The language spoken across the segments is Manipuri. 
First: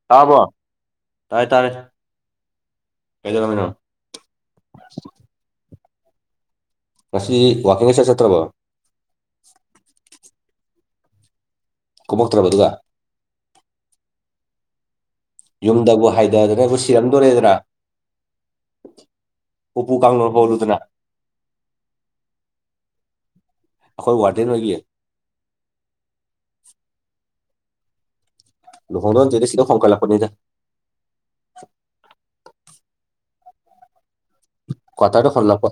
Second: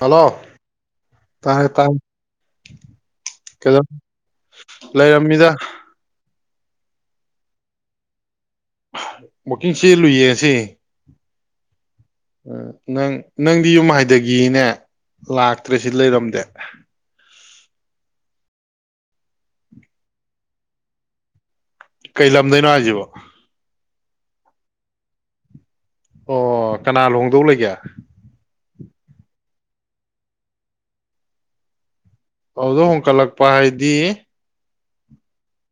ꯍꯜꯂꯣ ꯇꯥꯔꯕꯣ ꯇꯥꯔꯦ ꯇꯥꯏꯌꯦ ꯇꯥꯔꯦ ꯇꯥꯏꯌꯦ ꯀꯩꯗꯧꯔꯝꯃꯤꯅꯣ ꯀꯩꯗ ꯂꯩꯔꯝꯃꯤꯗ ꯉꯁꯤ ꯋꯥꯀꯤꯡ ꯏꯆꯠ ꯆꯠꯇ꯭ꯔꯕꯣ ꯋꯥꯛꯀꯤꯡ ꯆꯦꯜꯂꯨꯏꯌꯦ ꯉꯁꯤ ꯀꯨꯝꯃꯛꯇ꯭ꯔꯕ ꯑꯗꯨꯒ ꯅꯪ ꯅꯪꯗꯤ ꯌꯨꯝ ꯍꯥꯏꯗꯒꯤꯅꯦ ꯂꯥꯛꯇ꯭ꯔꯦ ꯁꯤ ꯌꯨꯝꯗꯕꯨ ꯂꯩꯔꯝꯗꯦ ꯍꯥꯏꯗꯗꯅ ꯁꯤꯔꯝꯗꯣꯔꯦꯗꯅ ꯎꯄꯨ ꯀꯥꯡꯊꯣꯜ ꯍꯣꯜꯂꯨꯗꯅ ꯀꯩ ꯂꯝꯗꯩꯅꯣ ꯍꯥꯏꯁꯤꯕꯣ ꯑꯩꯈꯣꯏ ꯋꯥꯔꯗꯦꯟ ꯍꯣꯏꯒꯤ ꯑꯣ ꯀꯅꯥ ꯂꯨꯍꯣꯡꯗꯧ ꯂꯩꯒꯦ ꯂꯍꯣꯡꯗꯧ ꯅꯠꯇꯦꯗ ꯁꯤꯗ ꯍꯣꯡꯀꯠ ꯂꯛꯄꯅꯤꯗ ꯑꯗꯨ ꯍꯣꯡꯀꯠꯂꯛꯄ ꯍꯥꯏꯗꯤ ꯀꯋꯥꯇꯔ ꯗ ꯍꯣꯡꯂꯛꯄ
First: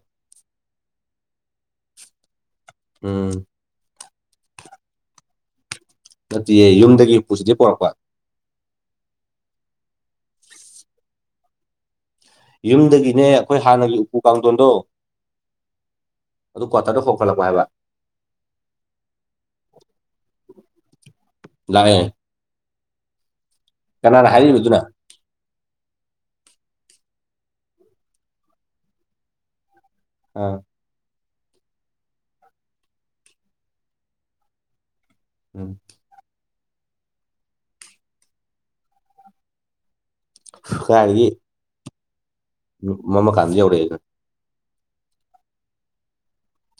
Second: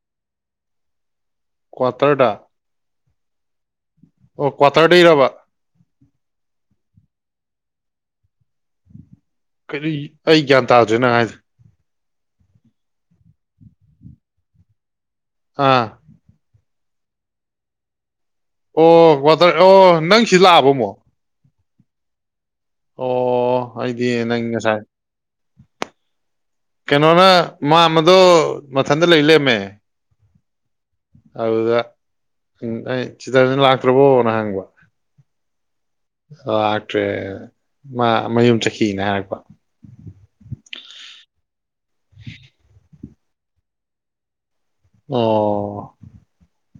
ꯀ꯭ꯋꯥꯇꯔꯗ ꯎꯝ ꯑꯣ ꯀꯋꯥꯇꯔꯗꯩꯔꯕ ꯅꯠꯇꯤꯌꯦ ꯌꯨꯝꯗꯒꯤ ꯎꯄꯨꯁꯤꯗꯤ ꯄꯣꯔꯛꯄ ꯀꯔꯤ ꯑꯩ ꯒ꯭ꯌꯥꯟ ꯇꯥꯗꯔꯦ ꯅꯪ ꯍꯥꯏꯗꯣ ꯌꯨꯝꯗꯒꯤꯅꯦ ꯑꯩꯈꯣꯏ ꯍꯥꯟꯅꯒꯤ ꯎꯄꯨ ꯀꯥꯡꯊꯣꯟꯗꯣ ꯑꯥ ꯑꯗꯨ ꯀꯋꯥꯇꯔꯗ ꯍꯣꯡꯀꯠꯂꯛꯄ ꯍꯥꯏꯕ ꯑꯣ ꯀꯋꯥꯇꯔ ꯑꯣ ꯅꯪ ꯁꯤ ꯂꯥꯛꯑꯕꯣ ꯑꯃꯨꯛ ꯂꯥꯛꯑꯦ ꯑꯣ ꯑꯩꯗꯤ ꯀꯅꯥꯅ ꯅꯪ ꯍꯥꯏꯔꯤꯕ ꯑꯗꯨꯅ ꯉꯁꯥꯏ ꯀꯩꯅꯣꯅ ꯃꯥꯝꯃꯗꯣ ꯃꯊꯟꯗ ꯂꯩ ꯂꯩꯔꯝꯃꯦ ꯑꯥ ꯑꯗꯨꯗ ꯑꯩ ꯆꯤꯇꯔꯟꯖꯟ ꯂꯥꯛꯇ꯭ꯔꯕꯣꯅ ꯍꯪꯕ ꯎꯝ ꯂꯥꯛꯇ꯭ꯔꯦ ꯃꯥ ꯃꯌꯨꯝ ꯆꯠꯈꯤꯅ ꯍꯥꯏꯔꯛꯄ ꯀꯥꯏꯗꯒꯤ [unintelligible] ꯃꯝꯃ ꯀꯥꯟꯗ ꯌꯧꯔꯛꯑꯦꯗ ꯑꯣ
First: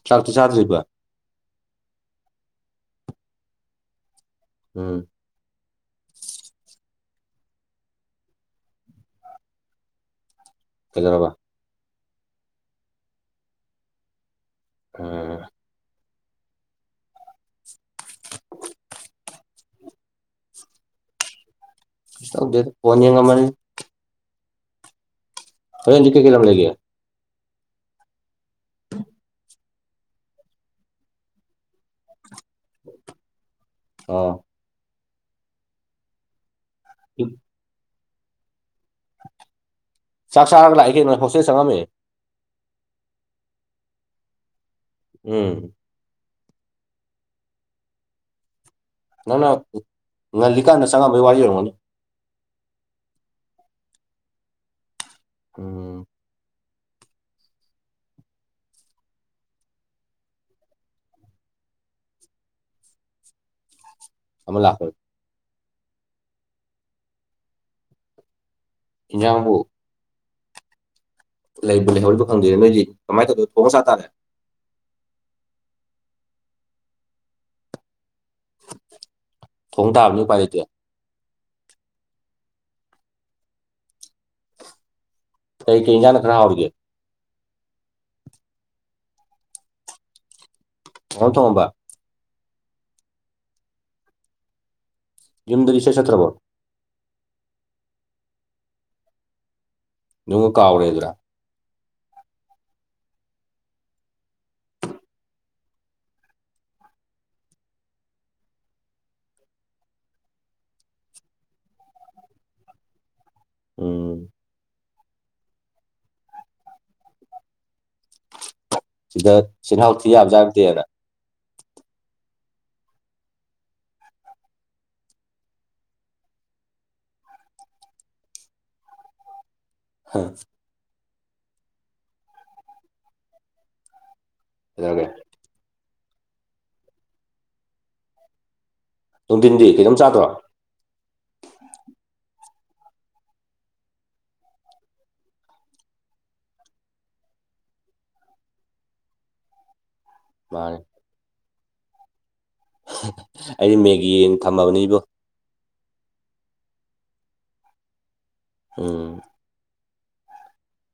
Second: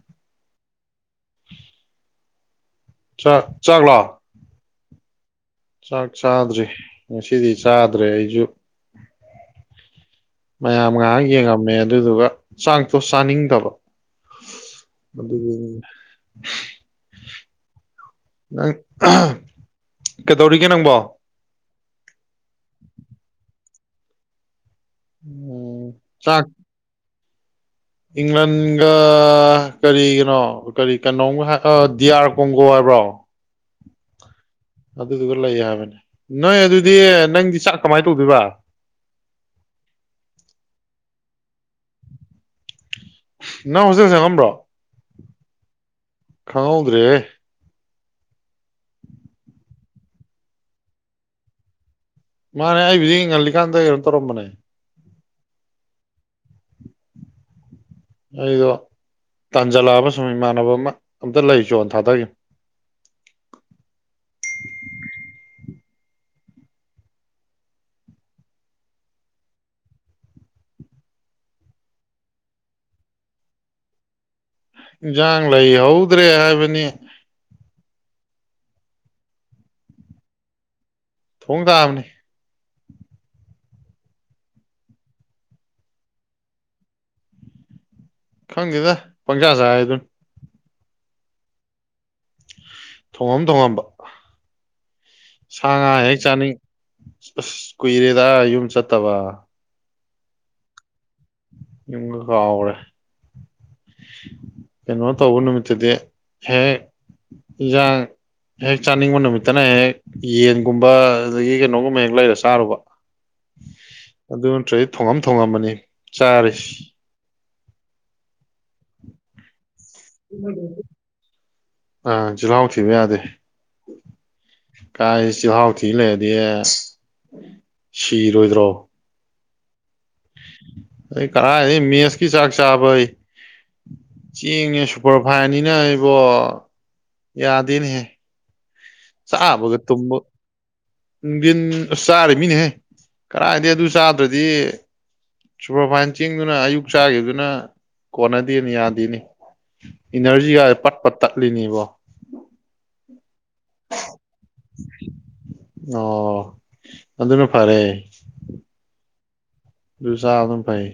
ꯆꯥꯛꯇꯤ ꯆꯥꯗ꯭ꯔꯤꯕ ꯆꯥꯛ ꯆꯥꯛꯂꯣ ꯎꯝ ꯆꯥꯛ ꯆꯥꯗ꯭ꯔꯤ ꯉꯁꯤꯗꯤ ꯆꯥꯗ꯭ꯔꯦ ꯑꯩꯁꯨ ꯃꯌꯥꯝ ꯉꯥꯏꯍꯥꯛ ꯀꯩꯗꯧꯔꯕ ꯌꯦꯡꯉꯝꯃꯦ ꯑꯗꯨꯗꯨꯒ ꯆꯥꯛꯇꯣ ꯆꯥꯅꯤꯡꯗꯕ ꯑꯗꯨ ꯎꯝ ꯅꯪ ꯀꯩꯗꯧꯔꯤꯒꯦ ꯅꯪꯕꯣ ꯀꯩꯁꯨ ꯇꯧꯗꯦꯗ ꯐꯣꯟ ꯌꯦꯡꯉꯝꯕꯅꯤ ꯎꯝ ꯍꯣꯔꯦꯟꯗꯤ ꯀꯩ ꯀꯩ ꯆꯥꯛ ꯂꯝ ꯂꯩꯒꯦ ꯏꯪꯂꯟꯒ ꯀꯔꯤꯒꯅꯣ ꯀꯔꯤ ꯀꯩꯅꯣꯝ ꯗꯤ ꯑꯥꯔ ꯀꯣꯡꯒꯣ ꯍꯥꯏꯕ ꯕꯔꯣ ꯍꯥꯎ ꯑꯗꯨꯗꯨꯒ ꯂꯩ ꯍꯥꯏꯕꯅꯦ ꯅꯣꯏ ꯑꯗꯨꯗꯤ ꯅꯪꯗꯤ ꯆꯥꯛ ꯀꯃꯥꯏꯅ ꯇꯧꯗꯣꯏꯕꯣ ꯆꯥꯛ ꯆꯥꯔꯒ ꯂꯥꯛꯑꯦ ꯀꯩꯅꯣ ꯑꯩ ꯍꯣꯁꯇꯦꯜ ꯆꯡꯉꯝꯃꯦ ꯅꯪ ꯍꯣꯁꯇ꯭ꯦꯜ ꯆꯡꯉꯝꯕ꯭ꯔꯣ ꯎꯝ ꯈꯥꯎꯗ꯭ꯔꯦ ꯅ ꯅ ꯅ ꯂꯤꯀꯥꯏ ꯅ ꯁꯒ ꯋꯥꯔꯤ ꯃꯅꯦ ꯃꯥꯅꯦ ꯑꯩꯕꯨꯗꯤ ꯌꯦꯡꯍꯜꯂꯤꯀꯥꯟꯗ ꯀꯩꯅꯣ ꯇꯧꯔꯝꯕꯅꯦ ꯎꯝ ꯑꯩꯗꯣ ꯇꯥꯟꯖꯜꯂꯛꯕ ꯁ ꯏꯃꯥꯟꯅꯕ ꯑꯃ ꯑꯝꯇ ꯂꯩ ꯆꯣꯟ ꯊꯥꯗꯒꯦ ꯑꯜ ꯏꯕꯣ ꯂꯩꯍꯧꯔꯤꯕ ꯈꯪꯗꯣꯏꯅꯦ ꯅꯣꯏꯗꯤ ꯀꯃꯥꯏꯅ ꯇꯧꯗꯣꯏ ꯊꯣꯡꯉ ꯆꯥ ꯇꯥꯔꯦ ꯏꯟꯖꯥꯡ ꯂꯩ ꯍꯧꯗ꯭ꯔꯦ ꯍꯥꯏꯕꯅꯤ ꯊꯣꯡ ꯇꯥꯕꯅꯤ ꯄꯥꯏ ꯂꯩꯇꯦ ꯊꯣꯡ ꯇꯥꯕꯅꯦ ꯀꯩ ꯀ ꯏꯖꯅ ꯈꯔꯥ ꯑꯣꯏꯔꯒꯦ ꯈꯪꯗꯦꯗ ꯄꯪꯁꯥ ꯁ ꯍꯥꯏ ꯑꯗꯨꯅ ꯑꯣ ꯊꯣ ꯍꯝꯕ ꯊꯣꯉꯝ ꯊꯣꯡꯉꯝꯕ ꯁꯥ ꯌꯨꯝꯗꯗꯤ ꯉꯥ ꯏꯆꯠ ꯍꯦꯛ ꯆꯠꯇ꯭ꯔꯕꯣ ꯆꯥꯅꯤꯡ ꯑꯁ ꯀꯨꯏꯔꯦꯗ ꯌꯨꯝ ꯆꯠꯇꯕ ꯅꯣꯡꯃ ꯀꯥꯎꯔꯦꯗꯔꯥ ꯏꯉ ꯀꯑ꯭ꯔ ꯀꯩꯅꯣ ꯇꯧꯕ ꯅꯨꯃꯤꯠꯇꯗꯤ ꯍꯦꯛ ꯏꯟꯖꯥꯡ ꯍꯦꯛ ꯆꯥꯅꯤꯡꯕ ꯅꯨꯃꯤꯠꯇꯅ ꯍꯦꯛ ꯌꯦꯟꯒꯨꯝꯕ ꯑꯗꯨꯗꯒꯤ ꯀꯩꯅꯣꯒꯨꯝꯕ ꯍꯦꯛ ꯂꯩꯔ ꯆꯥꯔꯨꯕ ꯎꯝ ꯑꯗꯨ ꯅꯠꯇ꯭ꯔꯗꯤ ꯊꯣꯉꯝ ꯊꯣꯉꯝꯕꯅꯤ ꯆꯥꯔꯤꯁꯤ ꯁꯤꯗ ꯁꯤꯍꯥꯎ ꯊꯤ ꯌꯥꯝꯕꯖꯕꯗꯦꯅ ꯑꯥ ꯆꯂꯥꯎ ꯊꯤꯕ ꯌꯥꯗ ꯀꯥꯏ ꯁꯤ ꯍꯥꯎ ꯊ ꯂꯩꯦꯗꯤ ꯁꯤꯔꯣꯏꯗ꯭ꯔꯣ ꯍꯥ ꯑꯩ ꯀꯔꯥꯏ ꯃꯦꯁꯀꯤ ꯆꯥꯛ ꯆꯥꯕꯩ ꯆꯦꯡꯉꯦ ꯀꯩꯗꯧꯔꯒꯦ ꯁꯨꯄꯔ ꯐꯥꯏꯅꯤꯅ ꯑꯩꯕꯣ ꯌꯥꯗꯦꯅꯦꯍꯦ ꯅꯨꯡꯊꯤꯟꯗꯤ ꯆꯥꯕꯒ ꯈꯤꯇꯪꯝ ꯇꯨꯝꯕ ꯆꯥꯗ꯭ꯔꯣ ꯅꯨꯡꯊꯤꯟ ꯑꯁ ꯆꯥꯔꯤ ꯃꯤꯅꯦꯍꯦ ꯀꯗꯥꯥꯏꯗꯒꯤ ꯑꯗꯨ ꯆꯥꯗ꯭ꯔꯗꯤ ꯁꯨꯄꯔꯚꯥꯏ ꯆꯤꯡꯗꯨꯅ ꯑꯌꯨꯛ ꯆꯥꯈꯤꯕꯗꯨꯅ ꯀꯣꯟꯅꯗꯦꯅ ꯌꯥꯗꯦꯅꯤ ꯏꯅꯔꯖꯤꯒ ꯃꯥꯅꯦ ꯄꯠꯄ ꯇꯠꯂꯤꯅꯦꯕꯣ ꯑꯩꯗꯤ ꯃꯦꯒꯤꯅ ꯊꯝꯃꯕꯅꯤ ꯏꯕꯣ ꯑꯣ ꯑꯗꯨꯅ ꯐꯔꯦ ꯎꯝ ꯑꯗꯨ ꯆꯥ ꯑꯗꯨꯝ ꯐꯩ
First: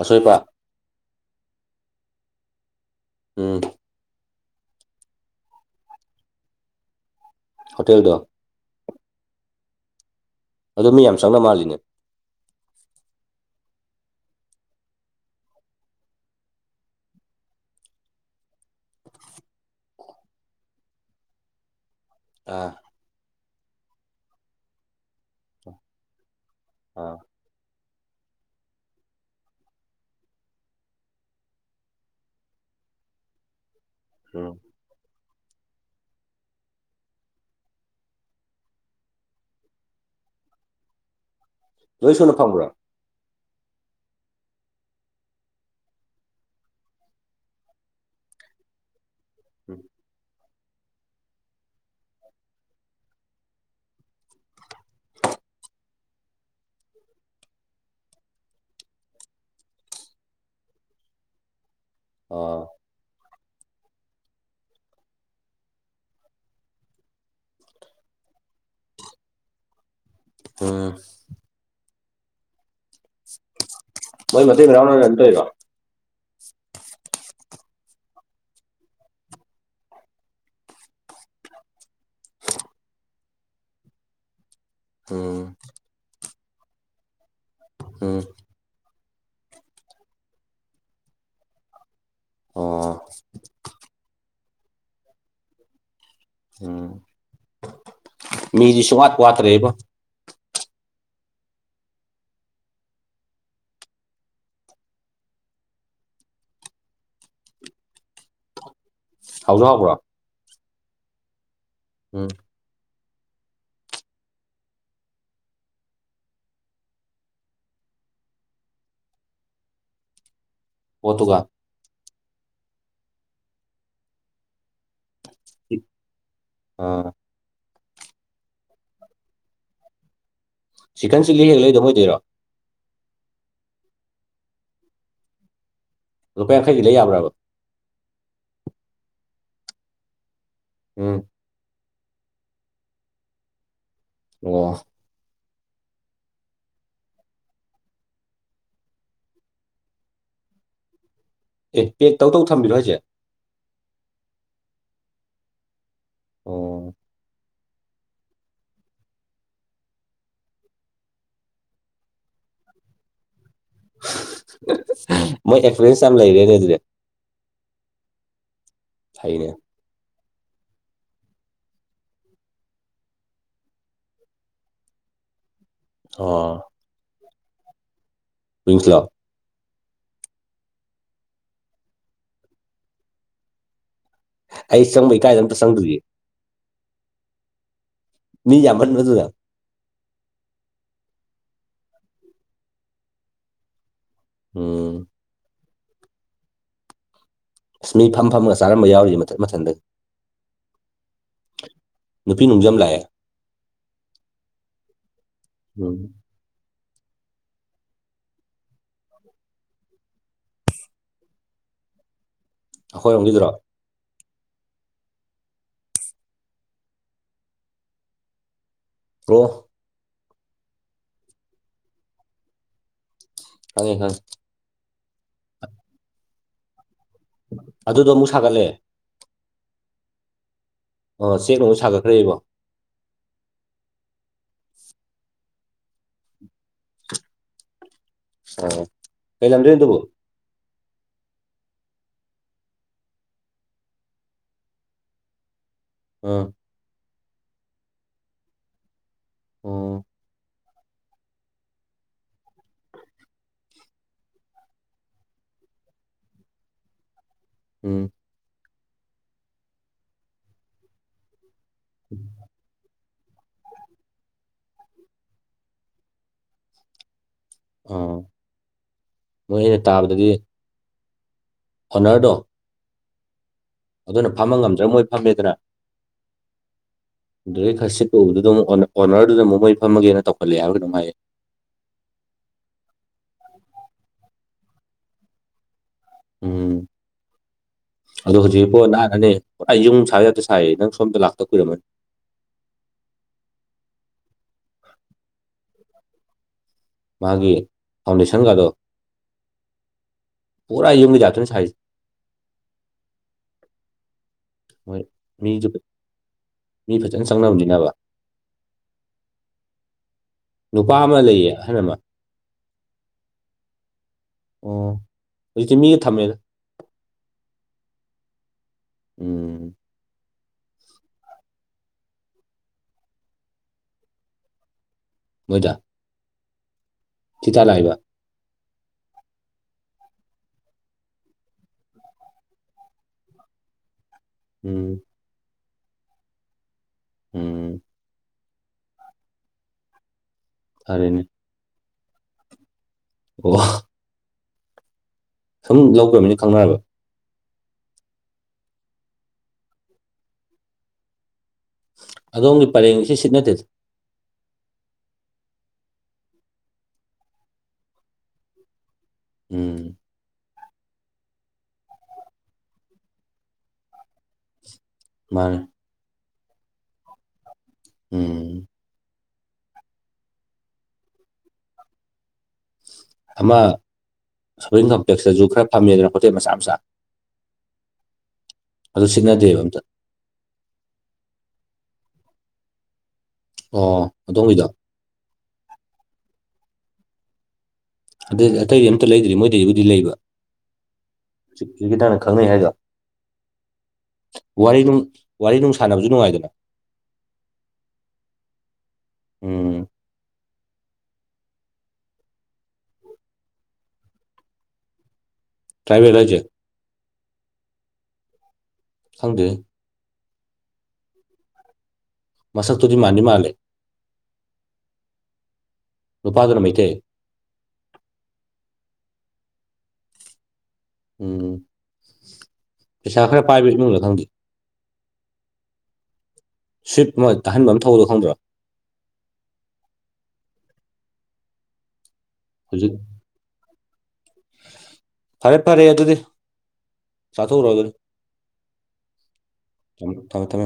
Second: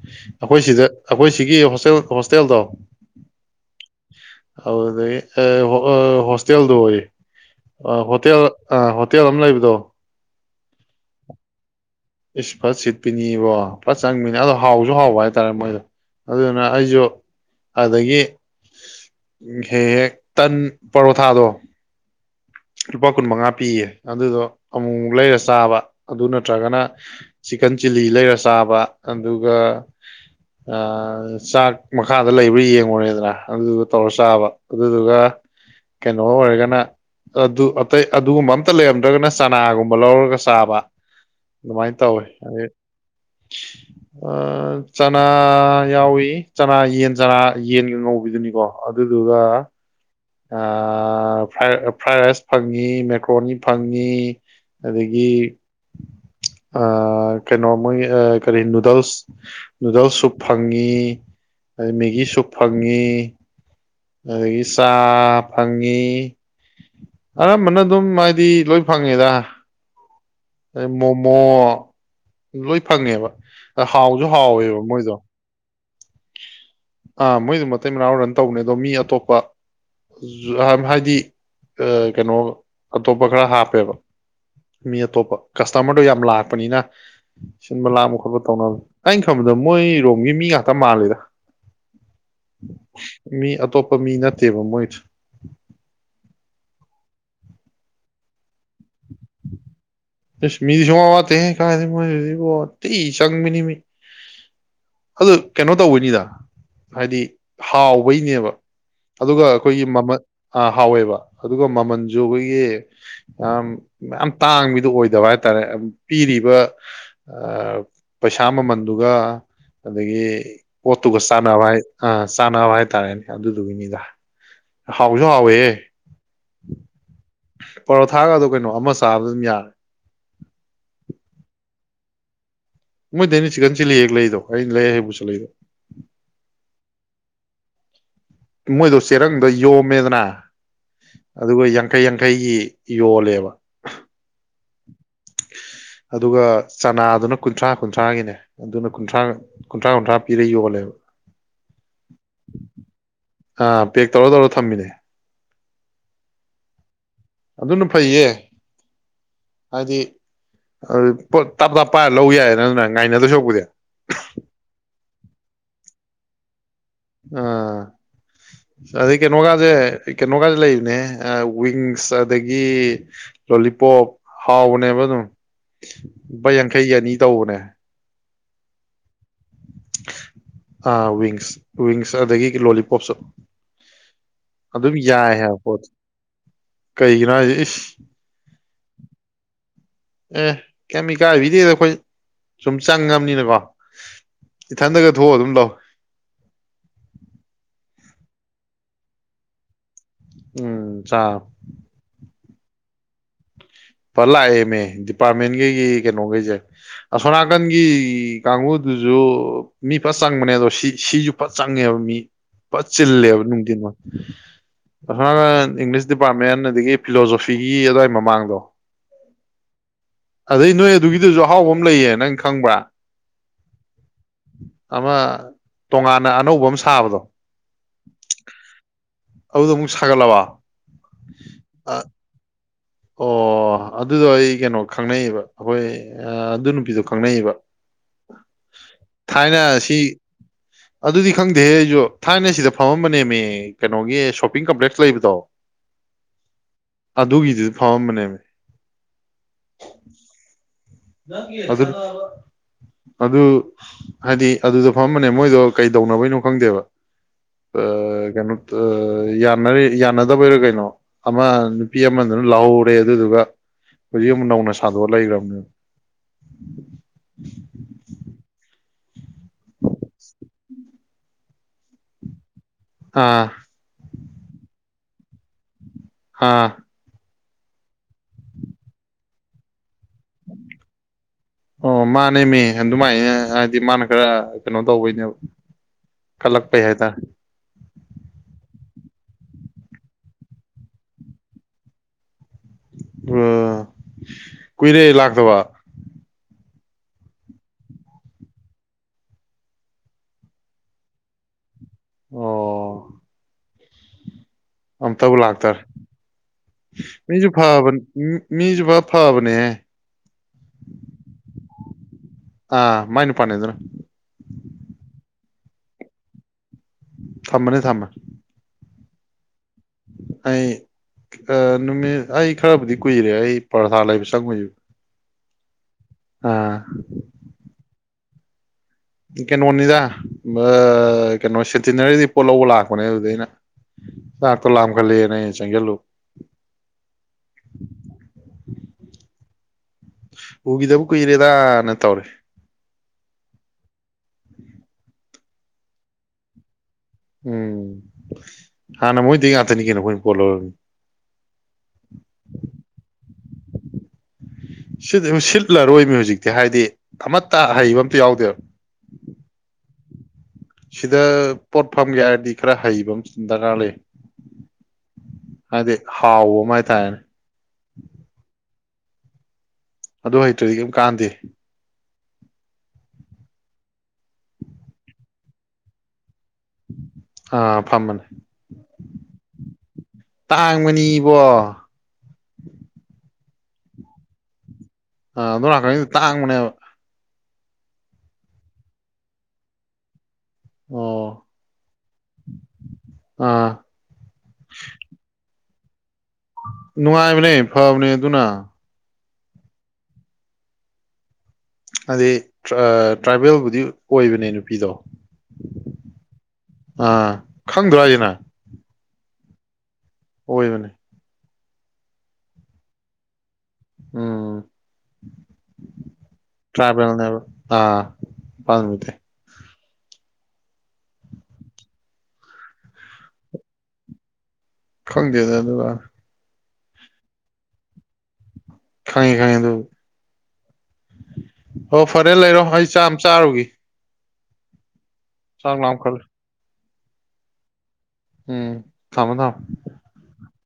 ꯑꯁꯣꯏꯄ ꯑꯩꯈꯣꯏ ꯁꯤꯗ ꯑꯩꯈꯣꯏ ꯁꯤꯒꯤ ꯍꯣꯁꯇꯦꯜ ꯍꯣꯁꯇꯦꯜꯗꯣ ꯎꯝ ꯑꯗꯨꯗꯒꯤ ꯍꯣꯁꯇꯦꯜꯗꯣ ꯑꯣꯏ ꯍꯣꯇꯦꯜꯗꯣ ꯍꯣꯇꯦꯜ ꯑ ꯍꯣꯇꯦꯜ ꯑꯃ ꯂꯩꯕꯗꯣ ꯑꯗꯨ ꯃꯤ ꯌꯥꯝ ꯆꯪꯅꯕ ꯃꯥꯜꯂꯤꯅꯦ ꯏꯁ ꯐꯠ ꯁꯤꯠꯄꯤꯅꯤꯕꯣ ꯐꯠ ꯆꯪꯕꯤꯅꯤ ꯑꯗꯣ ꯍꯥꯎꯁꯨ ꯍꯥꯎꯕ ꯍꯥꯏꯇꯥꯔꯦ ꯃꯣꯏꯗꯣ ꯑꯗꯨꯅ ꯑꯩꯁꯨ ꯑꯗꯒꯤ ꯍꯦꯛ ꯍꯦꯛ ꯇꯟ ꯄꯔꯣꯊꯥꯗꯣ ꯑꯥ ꯂꯨꯄꯥ ꯀꯨꯟ ꯃꯉꯥ ꯄꯤꯌꯦ ꯑꯗꯨꯗꯣ ꯑꯃꯨꯛꯛ ꯂꯩꯔ ꯆꯥꯕ ꯑꯗꯨ ꯅꯠꯇ꯭ꯔꯒꯅ ꯑꯥ ꯆꯤꯛꯀꯟ ꯆꯤꯂꯤ ꯂꯩꯔ ꯆꯥꯕ ꯑꯗꯨꯒ ꯆꯥꯛ ꯃꯈꯥꯗ ꯂꯩꯕ꯭ꯔꯥ ꯌꯦꯡꯉꯨꯔꯦꯗ꯭ꯔ ꯑꯗꯨ ꯇꯧꯔ ꯆꯥꯕ ꯎꯝ ꯑꯗꯨꯗꯨꯒ ꯀꯩꯅꯣ ꯑꯣꯏꯔꯒꯅ ꯑꯗꯨ ꯑꯇꯩ ꯑꯗꯨꯒꯨꯝꯕ ꯑꯝꯇ ꯂꯩꯔꯝꯗ꯭ꯔꯒꯅ ꯆꯅꯥꯒꯨꯝꯕ ꯂꯧꯔꯒ ꯆꯥꯕ ꯑꯗꯨꯃꯥꯏꯅ ꯂꯣꯏ ꯇꯧꯋꯦ ꯁꯨꯅ ꯐꯪꯕ꯭ꯔꯣ ꯑ ꯆꯅꯥ ꯌꯥꯎꯏ ꯆꯅꯥ ꯌꯦꯟ ꯆꯅꯥ ꯌꯦꯟꯒ ꯉꯧꯕꯤꯗꯨꯅꯤꯀꯣ ꯑꯗꯨꯗꯨꯒ ꯎꯝ ꯑ ꯐ꯭ꯔꯥꯏ ꯔꯥꯏꯁ ꯐꯪꯉꯤ ꯃꯦꯀ꯭ꯔꯣꯅꯤ ꯐꯪꯉꯤ ꯑꯗꯒꯤ ꯀꯩꯅꯣ ꯃꯣꯏ ꯀꯔꯤ ꯅꯨꯗꯜꯁ ꯅꯨꯗꯜꯁꯁꯨ ꯐꯪꯉꯤ ꯑꯗꯩ ꯃꯦꯒꯤꯁꯨ ꯑꯥ ꯐꯪꯉꯤ ꯑꯗꯒꯤ ꯆꯥ ꯐꯪꯉꯤ ꯑꯔꯝꯕꯅ ꯑꯗꯨꯝ ꯍꯥꯏꯗꯤ ꯂꯣꯏ ꯐꯪꯉꯦꯗ ꯑꯩ ꯎꯝ ꯃꯣꯃꯣ ꯂꯣꯏ ꯐꯪꯉꯦꯕ ꯍꯥꯎꯁꯨ ꯃꯣꯏ ꯃꯇꯩ ꯍꯥꯎꯋꯦꯕ ꯃꯅꯥꯎꯅ ꯔꯟ ꯃꯣꯏꯗꯣ ꯇꯧꯔꯤꯔꯣ [unintelligible] [inaudible] ꯑꯥ ꯃꯣꯏꯗꯨ ꯃꯇꯩ ꯃꯅꯥꯎ ꯔꯟ ꯇꯧꯕꯅꯦ ꯑꯗꯣ ꯃꯤ ꯑꯇꯣꯞꯄ ꯍꯥꯏꯗꯤ ꯀꯩꯅꯣ ꯑꯇꯣꯞꯄ ꯈꯔ ꯍꯥꯞꯄꯦꯕ ꯃꯤ ꯑꯇꯣꯞꯄ ꯎꯝ ꯀꯁꯇꯃꯔꯗꯣ ꯌꯥꯝ ꯂꯥꯛꯄꯅꯤꯅ ꯁꯤꯟꯕ ꯂꯥꯛꯝꯕ ꯎꯝ ꯈꯣꯠꯄ ꯇꯧꯅꯕ ꯑꯩꯅ ꯈꯪꯕꯗ ꯃꯣꯏ ꯔꯣꯝꯒꯤ ꯃꯤ ꯉꯥꯛꯇ ꯃꯥꯜꯂꯤꯦꯗ ꯑꯣ ꯃꯤ ꯑꯇꯣꯞꯄ ꯃꯤ ꯅꯠꯇꯦꯕ ꯃꯣꯏ ꯎꯝ ꯃꯤꯗꯤ ꯁꯨꯡ ꯋꯥꯠꯄ ꯋꯥꯠꯇ꯭ꯔꯦꯕ ꯁ ꯃꯤꯁꯨꯃ ꯋꯥ ꯀꯥꯏꯤ ꯆꯪꯃꯤꯅꯤ ꯑꯗꯨ ꯀꯩꯅꯣ ꯇꯧꯕꯩꯅꯤꯗ ꯍꯥꯏꯗꯤ ꯍꯥꯎꯕꯩꯅꯦꯕ ꯑꯗꯨꯒ ꯍꯥꯎꯁꯨ ꯑꯩꯈꯣꯏꯒꯤ ꯍꯥꯎꯕ꯭ꯔꯣ ꯃꯃꯜ ꯍꯥꯎꯋꯦꯕ ꯑꯗꯨꯒ ꯃꯃꯜꯁꯨ ꯎꯝ ꯑꯩꯈꯣꯏꯒꯤ ꯑ ꯌꯥꯝ ꯇꯥꯡꯕꯤꯗꯨ ꯑꯣꯏ ꯄꯗꯕ ꯍꯥꯏꯇꯥꯔꯦ ꯄꯤꯔꯤꯕ ꯄꯩꯁꯥ ꯃꯃꯜꯗꯨꯒ ꯑꯗꯒꯤ ꯄꯣꯠꯇꯨꯒ ꯆꯥꯟꯅꯕ ꯍꯥꯏ ꯑ ꯆꯥꯅꯕ ꯍꯥꯏꯇꯥꯔꯦꯅꯦ ꯑꯗꯨꯗꯨꯒꯤꯅꯤꯗ ꯍꯥꯎꯁꯨ ꯍꯥꯎꯋꯦ ꯑꯥ ꯄꯔꯣꯊꯥꯒ ꯑꯗꯨ ꯀꯩꯅꯣ ꯑꯃ ꯆꯥꯕꯗ ꯑꯗꯨꯝ ꯌꯥꯔꯦ ꯆꯤꯛꯀꯟ ꯆꯤꯂꯤ ꯍꯦꯛ ꯂꯩꯗꯕ ꯑꯣꯏꯗꯣꯏꯔꯣ ꯃꯣꯏ ꯗꯅꯤ ꯆꯤꯛꯀꯟ ꯆꯤꯂꯤ ꯍꯦꯛ ꯂꯩꯗꯣ ꯑꯩꯅ ꯂꯩ ꯍꯩꯕꯨꯁꯨ ꯂꯩꯗꯣ ꯔꯨꯄꯥꯔ ꯈꯥꯏꯒ ꯂꯩ ꯌꯥꯕꯔꯕꯔ ꯃꯣꯏꯗꯣ ꯆꯦꯔꯪꯗꯣ ꯌꯣꯝꯃꯦꯗꯅ ꯎꯝ ꯑꯗꯨꯒ ꯌꯥꯡꯈꯩ ꯌꯥꯡꯈꯩꯒꯤ ꯌꯣꯜꯂꯦꯕ ꯑꯣ [unintelligible] [inaudible] ꯑꯗꯨꯒ ꯆꯅꯥꯗꯨꯅ ꯀꯨꯟꯊ꯭ꯔꯥ ꯀꯨꯟꯊ꯭ꯔꯥꯒꯤꯅꯦ ꯑꯗꯨꯅ ꯀꯨꯟꯊ꯭ꯔꯥ ꯀꯨꯟꯊ꯭ꯔꯥ ꯀꯨꯟꯊ꯭ꯔꯥ ꯄꯤꯔꯒ ꯌꯣꯜꯂꯦꯕ [unintelligible] [inaudible] ꯑꯦ ꯄꯦꯛ ꯇꯧꯗꯧ ꯊꯝꯕꯤꯔꯣ ꯑꯩꯁꯦ ꯑ ꯄꯦꯛ ꯇꯧꯔ ꯇꯧꯔ ꯊꯝꯃꯤꯅꯦ ꯑꯣ ꯑꯗꯨꯅ ꯐꯩꯌꯦ ꯍꯥꯏꯗꯤ ꯄꯣꯠ ꯇꯥꯞ ꯇꯥꯞ ꯄꯥꯏꯔ ꯂꯧ ꯌꯥꯏ ꯅ ꯑꯗꯨꯅ ꯉꯥꯏꯅꯗꯣꯏ ꯁꯄꯨꯗꯤ ꯃꯣꯏ ꯑꯦꯛꯁꯄꯤꯔꯤꯦꯟꯁ ꯌꯥꯝ ꯂꯩꯔꯦꯅꯦ ꯑꯗꯨꯗꯤ ꯑ ꯑꯗꯨꯗꯒꯤ ꯐꯩꯅꯦ ꯀꯩꯅꯣꯉꯖꯦ ꯀꯩꯅꯣ ꯀꯥꯏꯗ ꯂꯩꯔꯤꯅꯦ ꯋꯤꯡꯁ ꯑꯗꯒꯤ ꯂꯣꯂꯤꯄꯣꯞ ꯍꯥꯎꯕꯅꯦꯕ ꯑꯗꯨꯝ ꯂꯨꯄꯥ ꯌꯥꯡꯈꯩꯒ ꯑꯅꯤ ꯇꯧꯕꯅꯦ ꯄ꯭ꯁꯂꯥ ꯑ ꯋꯤꯡꯁ ꯋꯤꯡꯁ ꯑꯗꯒꯤ ꯂꯣꯂꯤꯄꯣꯞꯁꯨ ꯑꯩ ꯑꯗꯨꯝ ꯆꯪꯕ ꯌꯥꯏ ꯏꯀꯥꯏꯗ ꯑꯝꯇ ꯍꯥꯏꯕ ꯄꯣꯠ ꯆꯪꯗ꯭ꯔꯤꯌꯦ ꯀꯩꯒꯤꯅꯣ ꯍꯥꯏ ꯃꯤ ꯌꯥꯃ ꯅꯠꯇ ꯊ ꯑꯦ ꯀꯦꯃꯤꯀꯦꯜꯒꯤꯗꯤꯗ ꯑꯩꯈꯣꯏ ꯁꯨꯝ ꯆꯪꯉꯕꯅꯤꯅꯀꯣ ꯎꯝ ꯏꯊꯟꯗꯒ ꯊꯣꯛꯑ ꯑꯗꯨꯝ ꯂꯥꯎ ꯑꯁ ꯃꯤ ꯐꯝ ꯐꯝꯃꯒ ꯆꯥꯔꯝꯕ ꯌꯥꯎꯔꯤꯁ ꯃꯊꯠ ꯃꯊꯟꯗꯒꯤ ꯎꯝ ꯆꯥ ꯅꯨꯄꯤ ꯅꯨꯡꯖꯝ ꯂꯥꯛꯑꯦ ꯐ ꯂꯥꯛꯑꯦꯃꯦ ꯗꯤꯄꯥꯔꯠꯃꯦꯟꯈꯩꯒꯤ ꯎꯝ ꯀꯩꯅꯣꯈꯩꯁꯦ ꯑꯁꯣꯅꯥꯀꯟꯒꯤ ꯀꯥꯡꯕꯨꯗꯨꯁꯨ ꯃꯤ ꯐꯠ ꯆꯪꯕꯅꯦ ꯑꯗꯣ ꯁꯤ ꯁꯤꯁꯨ ꯐ ꯆꯪꯉꯦꯕ ꯃꯤ ꯄ ꯆꯤꯜ ꯂꯩꯦ ꯑꯩꯈꯣꯏꯔꯣꯝꯒꯤꯗꯨꯔꯣ ꯅꯅꯨꯡꯗꯤꯟ ꯑꯅ ꯏꯪꯂꯤꯁ ꯗꯤꯄꯥꯔꯠꯃꯦꯟ ꯑꯗꯒꯤ ꯐꯤꯂꯣꯁꯣꯐꯤꯒꯤ ꯑꯗꯨꯋꯥꯏ ꯃꯃꯥꯡꯗꯣ ꯀ꯭ꯔꯣꯍ ꯑꯗꯩ ꯅꯣꯏ ꯑꯗꯨꯒꯤꯗꯨꯁꯨ ꯑꯍꯥꯎꯕ ꯑꯃ ꯂꯩꯌꯦ ꯅꯪ ꯈꯪꯕ꯭ꯔꯥ ꯑꯅꯤ ꯍ ꯑꯃ ꯇꯣꯉꯥꯟꯅ ꯑꯅꯧꯕ ꯑꯃ ꯁꯥꯕꯗꯣ ꯑꯗꯨꯗꯣ ꯑꯃꯨꯛ ꯁꯥꯒꯠꯂꯦ ꯑꯗ ꯁꯒꯂꯋꯥ ꯑ ꯆꯦꯛ ꯅꯣꯡꯛ ꯁꯥꯒꯠꯈ꯭ꯔꯦꯕꯣ ꯑꯣ ꯑꯗꯨꯗꯣ ꯑꯩ ꯀꯩꯅꯣ ꯈꯪꯅꯩꯕ ꯑꯩꯈꯣꯏ ꯑꯗꯨ ꯅꯨꯄꯤꯗꯣ ꯈꯪꯅꯩꯕ ꯑ ꯀꯩ ꯂꯝꯝ ꯇꯕꯨ ꯁꯤ ꯑꯗꯨꯗꯤ ꯈꯪꯗꯦ ꯑꯩꯁꯨ ꯊꯥꯏꯅ ꯁꯤꯗ ꯐꯝꯃꯝꯕꯅꯦꯃꯤ ꯀꯩꯅꯣꯒꯤ ꯁꯣꯞꯄꯤꯡ ꯀꯝꯄ꯭ꯂꯦꯛꯁ ꯂꯩꯕꯗꯣ ꯑꯥ ꯑꯗꯨꯒꯤꯗꯨꯁꯨ ꯐꯥꯎꯔꯝꯕꯅꯦ ꯑꯣ ꯅꯕ ꯑꯗꯨ ꯍꯥꯏꯗꯤ ꯑꯗꯨꯗꯣ ꯐꯝꯝꯕꯅꯦ ꯃꯣꯏꯗꯣ ꯀꯩ ꯇꯧꯅꯕꯩꯅꯣ ꯈꯪꯗꯦꯕ ꯎꯝ ꯀꯩꯅꯣ ꯌꯥ ꯌꯥꯅꯗꯕꯩꯔꯣ ꯀꯩꯅꯣ ꯑꯃ ꯅꯨꯄꯤ ꯑꯃꯗꯨꯅ ꯂꯥꯎꯍꯧꯔꯦ ꯑꯗꯨꯗꯨꯒ ꯍꯧꯖꯤꯛ ꯑꯃꯨꯛ ꯅꯧꯅ ꯁꯥꯗꯣꯛꯑ ꯂꯩꯈ꯭ꯔꯕꯅꯦ ꯑꯥ ꯃꯣꯏ ꯑꯩꯅ ꯇꯥꯕꯗꯗꯤ ꯑꯣꯔꯗꯣ ꯑꯥ ꯑꯗꯨꯅ ꯐꯝꯕ ꯉꯝꯗ꯭ꯔꯕ ꯃꯣꯏ ꯐꯝꯃꯦꯗꯅ ꯍꯥꯥ ꯑꯗꯨꯩ ꯈꯁꯤ ꯇꯧꯕꯗꯨꯗ ꯑꯃꯨꯛ ꯑꯣꯅꯔꯗꯨꯗ ꯑꯃꯨꯛ ꯃꯣꯏ ꯐꯝꯃꯒꯦꯅ ꯇꯧꯈꯠꯂꯛꯑꯦ ꯍꯥꯏꯕ꯭ꯔ ꯀꯩꯅꯣꯝ ꯍꯥꯏꯌꯦ ꯑꯣ ꯃꯥꯅꯦ ꯃꯤ ꯑꯗꯨꯃꯥꯏ ꯗꯤ ꯃꯥꯅ ꯈꯔ ꯀꯩꯅꯣ ꯇꯧꯕꯩꯅꯦꯕ ꯎꯝ ꯀꯜꯂꯛꯄꯩ ꯍꯥꯏꯇꯥꯔꯦ ꯑꯗꯣ ꯍꯧꯖꯤꯣ ꯅꯦ ꯌꯨꯝ ꯁꯥꯕ ꯌꯥꯗꯦ ꯁꯥꯏꯌꯦ ꯅꯪ ꯁꯣꯝꯗ ꯂꯥꯛꯇ ꯀꯨꯏꯔꯝꯃꯅꯤ ꯎꯝ ꯀꯨꯏꯔꯦ ꯂꯥꯛꯇꯕ ꯃꯥꯒꯤ ꯐꯥꯎꯟꯗꯦꯁꯟꯒꯗꯣ ꯄꯨꯔ ꯌꯝꯒꯤ ꯌꯥꯇꯅꯤ ꯁꯥꯏ ꯑꯣ ꯃꯣꯏ ꯑꯝꯇꯕꯨ ꯃꯤꯖꯨ ꯂꯥꯛꯇꯔꯦ ꯃꯤ ꯐꯖꯅ ꯃꯤꯁꯨ ꯐꯥꯕ ꯆꯪꯅꯕꯅꯤꯅꯕ ꯃꯤꯁꯨ ꯐ ꯐꯥꯕꯅꯦ ꯅꯨꯄꯥ ꯑꯃ ꯂꯩꯌꯦ ꯑꯍꯜꯃ ꯑꯥ ꯃꯥꯏꯅꯤ ꯄꯅꯦ ꯑꯗꯨꯅ ꯍꯧꯖꯤꯗꯤ ꯃꯤ ꯊꯝꯃꯦꯅ ꯊꯃꯅꯤ ꯊꯃ ꯎꯝ ꯑꯩ ꯅꯨꯃꯤꯠ ꯑꯩ ꯈꯔꯕꯨꯗꯤ ꯀꯨꯏꯔꯦ ꯑꯩ ꯄ꯭ꯔꯊꯥ ꯂꯩꯕ ꯆꯪꯕꯁꯨ ꯃꯣꯏꯖ ꯑꯥ ꯆꯤꯇꯥ ꯂꯥꯏꯕ ꯀꯩꯅꯣꯅꯤꯗ ꯀꯩꯅꯣ ꯁꯦꯇꯤꯅꯔꯤꯗꯤ ꯄꯣꯠ ꯂꯧꯕ ꯂꯥꯛꯄꯅꯦ ꯑꯗꯨꯗ ꯑꯩꯅ ꯌꯥꯇꯣ ꯂꯝ ꯎꯝ ꯈꯂꯤꯅ ꯆꯪꯒꯦꯂꯨ ꯎꯝ ꯎꯈꯤꯗꯕ ꯐꯔꯦꯅꯦ ꯀꯨꯏꯔꯦꯗꯅ ꯇꯧꯔꯤꯦ ꯋꯥ ꯁꯨꯝ ꯂꯧꯈ꯭ꯔꯃꯤꯅꯤ ꯈꯪꯅꯔꯕ ꯎꯝ ꯍꯥꯟꯅ ꯃꯣꯏꯗꯒꯤ ꯉꯥꯛꯇꯅꯤ ꯀꯩꯅꯣ ꯑꯩꯈꯣꯏꯅ ꯄꯣꯜꯂꯔꯅꯤ ꯑꯗꯣꯝꯒꯤ ꯄꯔꯦꯡꯁꯤ ꯁꯤꯠ ꯅꯠꯇꯦꯗ ꯁꯤꯗꯤ ꯁꯤꯠꯂꯔꯣꯏ ꯃꯤ ꯍꯧꯨꯖꯤꯛꯇꯤ ꯍꯥꯏꯗꯤ ꯑꯃꯠꯇ ꯍꯩꯕ ꯑꯝꯇ ꯌꯥꯎꯗꯦꯕ ꯎꯝ ꯁꯤꯗ ꯄꯣꯠ ꯐꯝꯒꯦ ꯍꯥꯏꯔꯗꯤ ꯈꯔ ꯍꯩꯕ ꯑꯃ ꯗꯔꯀꯥꯔ ꯂꯩ ꯃꯥ ꯍꯥꯎ ꯎ ꯃꯥꯏ ꯇꯦ ꯎꯝ ꯑꯗꯨ ꯍꯩꯇ꯭ꯔꯗꯤ ꯀꯩꯝ ꯀꯥꯟꯗꯦ ꯑꯃ ꯁꯣꯄꯤꯡ ꯀꯝꯄ꯭ꯂꯦꯛꯁꯇꯁꯨ ꯈꯔ ꯐꯝꯃꯦꯗꯅ ꯍꯣꯇꯦꯜ ꯃꯆꯥ ꯃꯆꯥ ꯑꯥ ꯐꯝꯕꯅꯦ ꯑꯗꯨ ꯁꯤꯠꯅꯗꯦꯕ ꯑꯝꯇ ꯇꯥꯡ ꯃꯅꯤꯕꯣ ꯑꯣ ꯑꯗꯣꯝꯒꯤꯗ ꯑ ꯑꯗꯨ ꯂꯥꯛꯀꯅꯤ ꯇꯥꯡꯕꯅꯦꯕ ꯑ ꯑꯇꯩꯗꯤ ꯑꯝꯇ ꯂꯩꯗ꯭ꯔꯤ ꯃꯣꯏꯗꯗꯤꯕꯨꯗꯤ ꯂꯩꯕ ꯑꯣ ꯍꯧꯒꯤꯇꯪꯅ ꯈꯪꯅꯩ ꯍꯥꯏꯒ ꯑꯥ ꯋꯥꯔꯤ ꯅꯨꯡ ꯋꯥꯔꯤ ꯅꯨꯡ ꯁꯥꯟꯅꯕꯁꯨ ꯅꯨꯡꯉꯥꯏ ꯅꯨꯡꯉꯥꯏꯕꯅꯦ ꯐꯕꯅꯦ ꯑꯗꯨꯅ ꯎꯝ ꯑꯗꯨꯗꯤ ꯇ꯭ꯔꯥꯏꯕꯦꯜꯕꯨꯗꯤ ꯑꯣꯏꯕꯅꯦ ꯅꯨꯄꯤꯗꯣ ꯇ꯭ꯔꯥꯏꯕꯔꯖ ꯑ ꯈꯪꯗ꯭ꯔꯥꯁꯤꯅ ꯐꯪꯗꯦ ꯑꯣꯏꯣꯏꯕꯅꯤ ꯃꯁ ꯇꯨꯔꯤ ꯃꯥꯅꯤ ꯃꯥꯂꯦ ꯎꯝ ꯅꯨꯄꯥꯗꯨꯅ ꯃꯩꯇꯩ ꯇ꯭ꯔꯥꯏꯕꯕ ꯑꯥ ꯃꯤꯇꯦ ꯎꯝ ꯄꯩꯁꯥ ꯈꯔ ꯄꯥꯏꯕ ꯏꯃꯨꯡꯗ ꯈꯪꯗꯦ ꯈꯪꯗꯦꯗ ꯑꯗꯨꯒꯀ ꯁ꯭ꯋꯤꯞ ꯑꯃ ꯇꯥꯍꯟꯕ ꯑꯃ ꯊꯧꯕꯗꯣ ꯈꯪꯗ꯭ꯔꯥ ꯈꯥꯏ ꯈꯌꯦꯗ ꯑꯣ ꯐꯔꯦ ꯂꯩꯔꯣ ꯑꯩ ꯍꯧꯖꯤꯛ ꯆꯥꯝ ꯆꯥꯔꯨꯒ ꯐꯔꯦ ꯐꯔꯦ ꯑꯗꯨꯗꯤ ꯂꯥꯝꯈꯠꯂꯦ ꯆꯥꯊꯣꯛꯎꯔꯣꯑꯣ ꯑꯗꯨꯗꯤ ꯎꯝ ꯊꯃꯗꯥ ꯊꯝꯃꯦ ꯊꯝꯃꯦ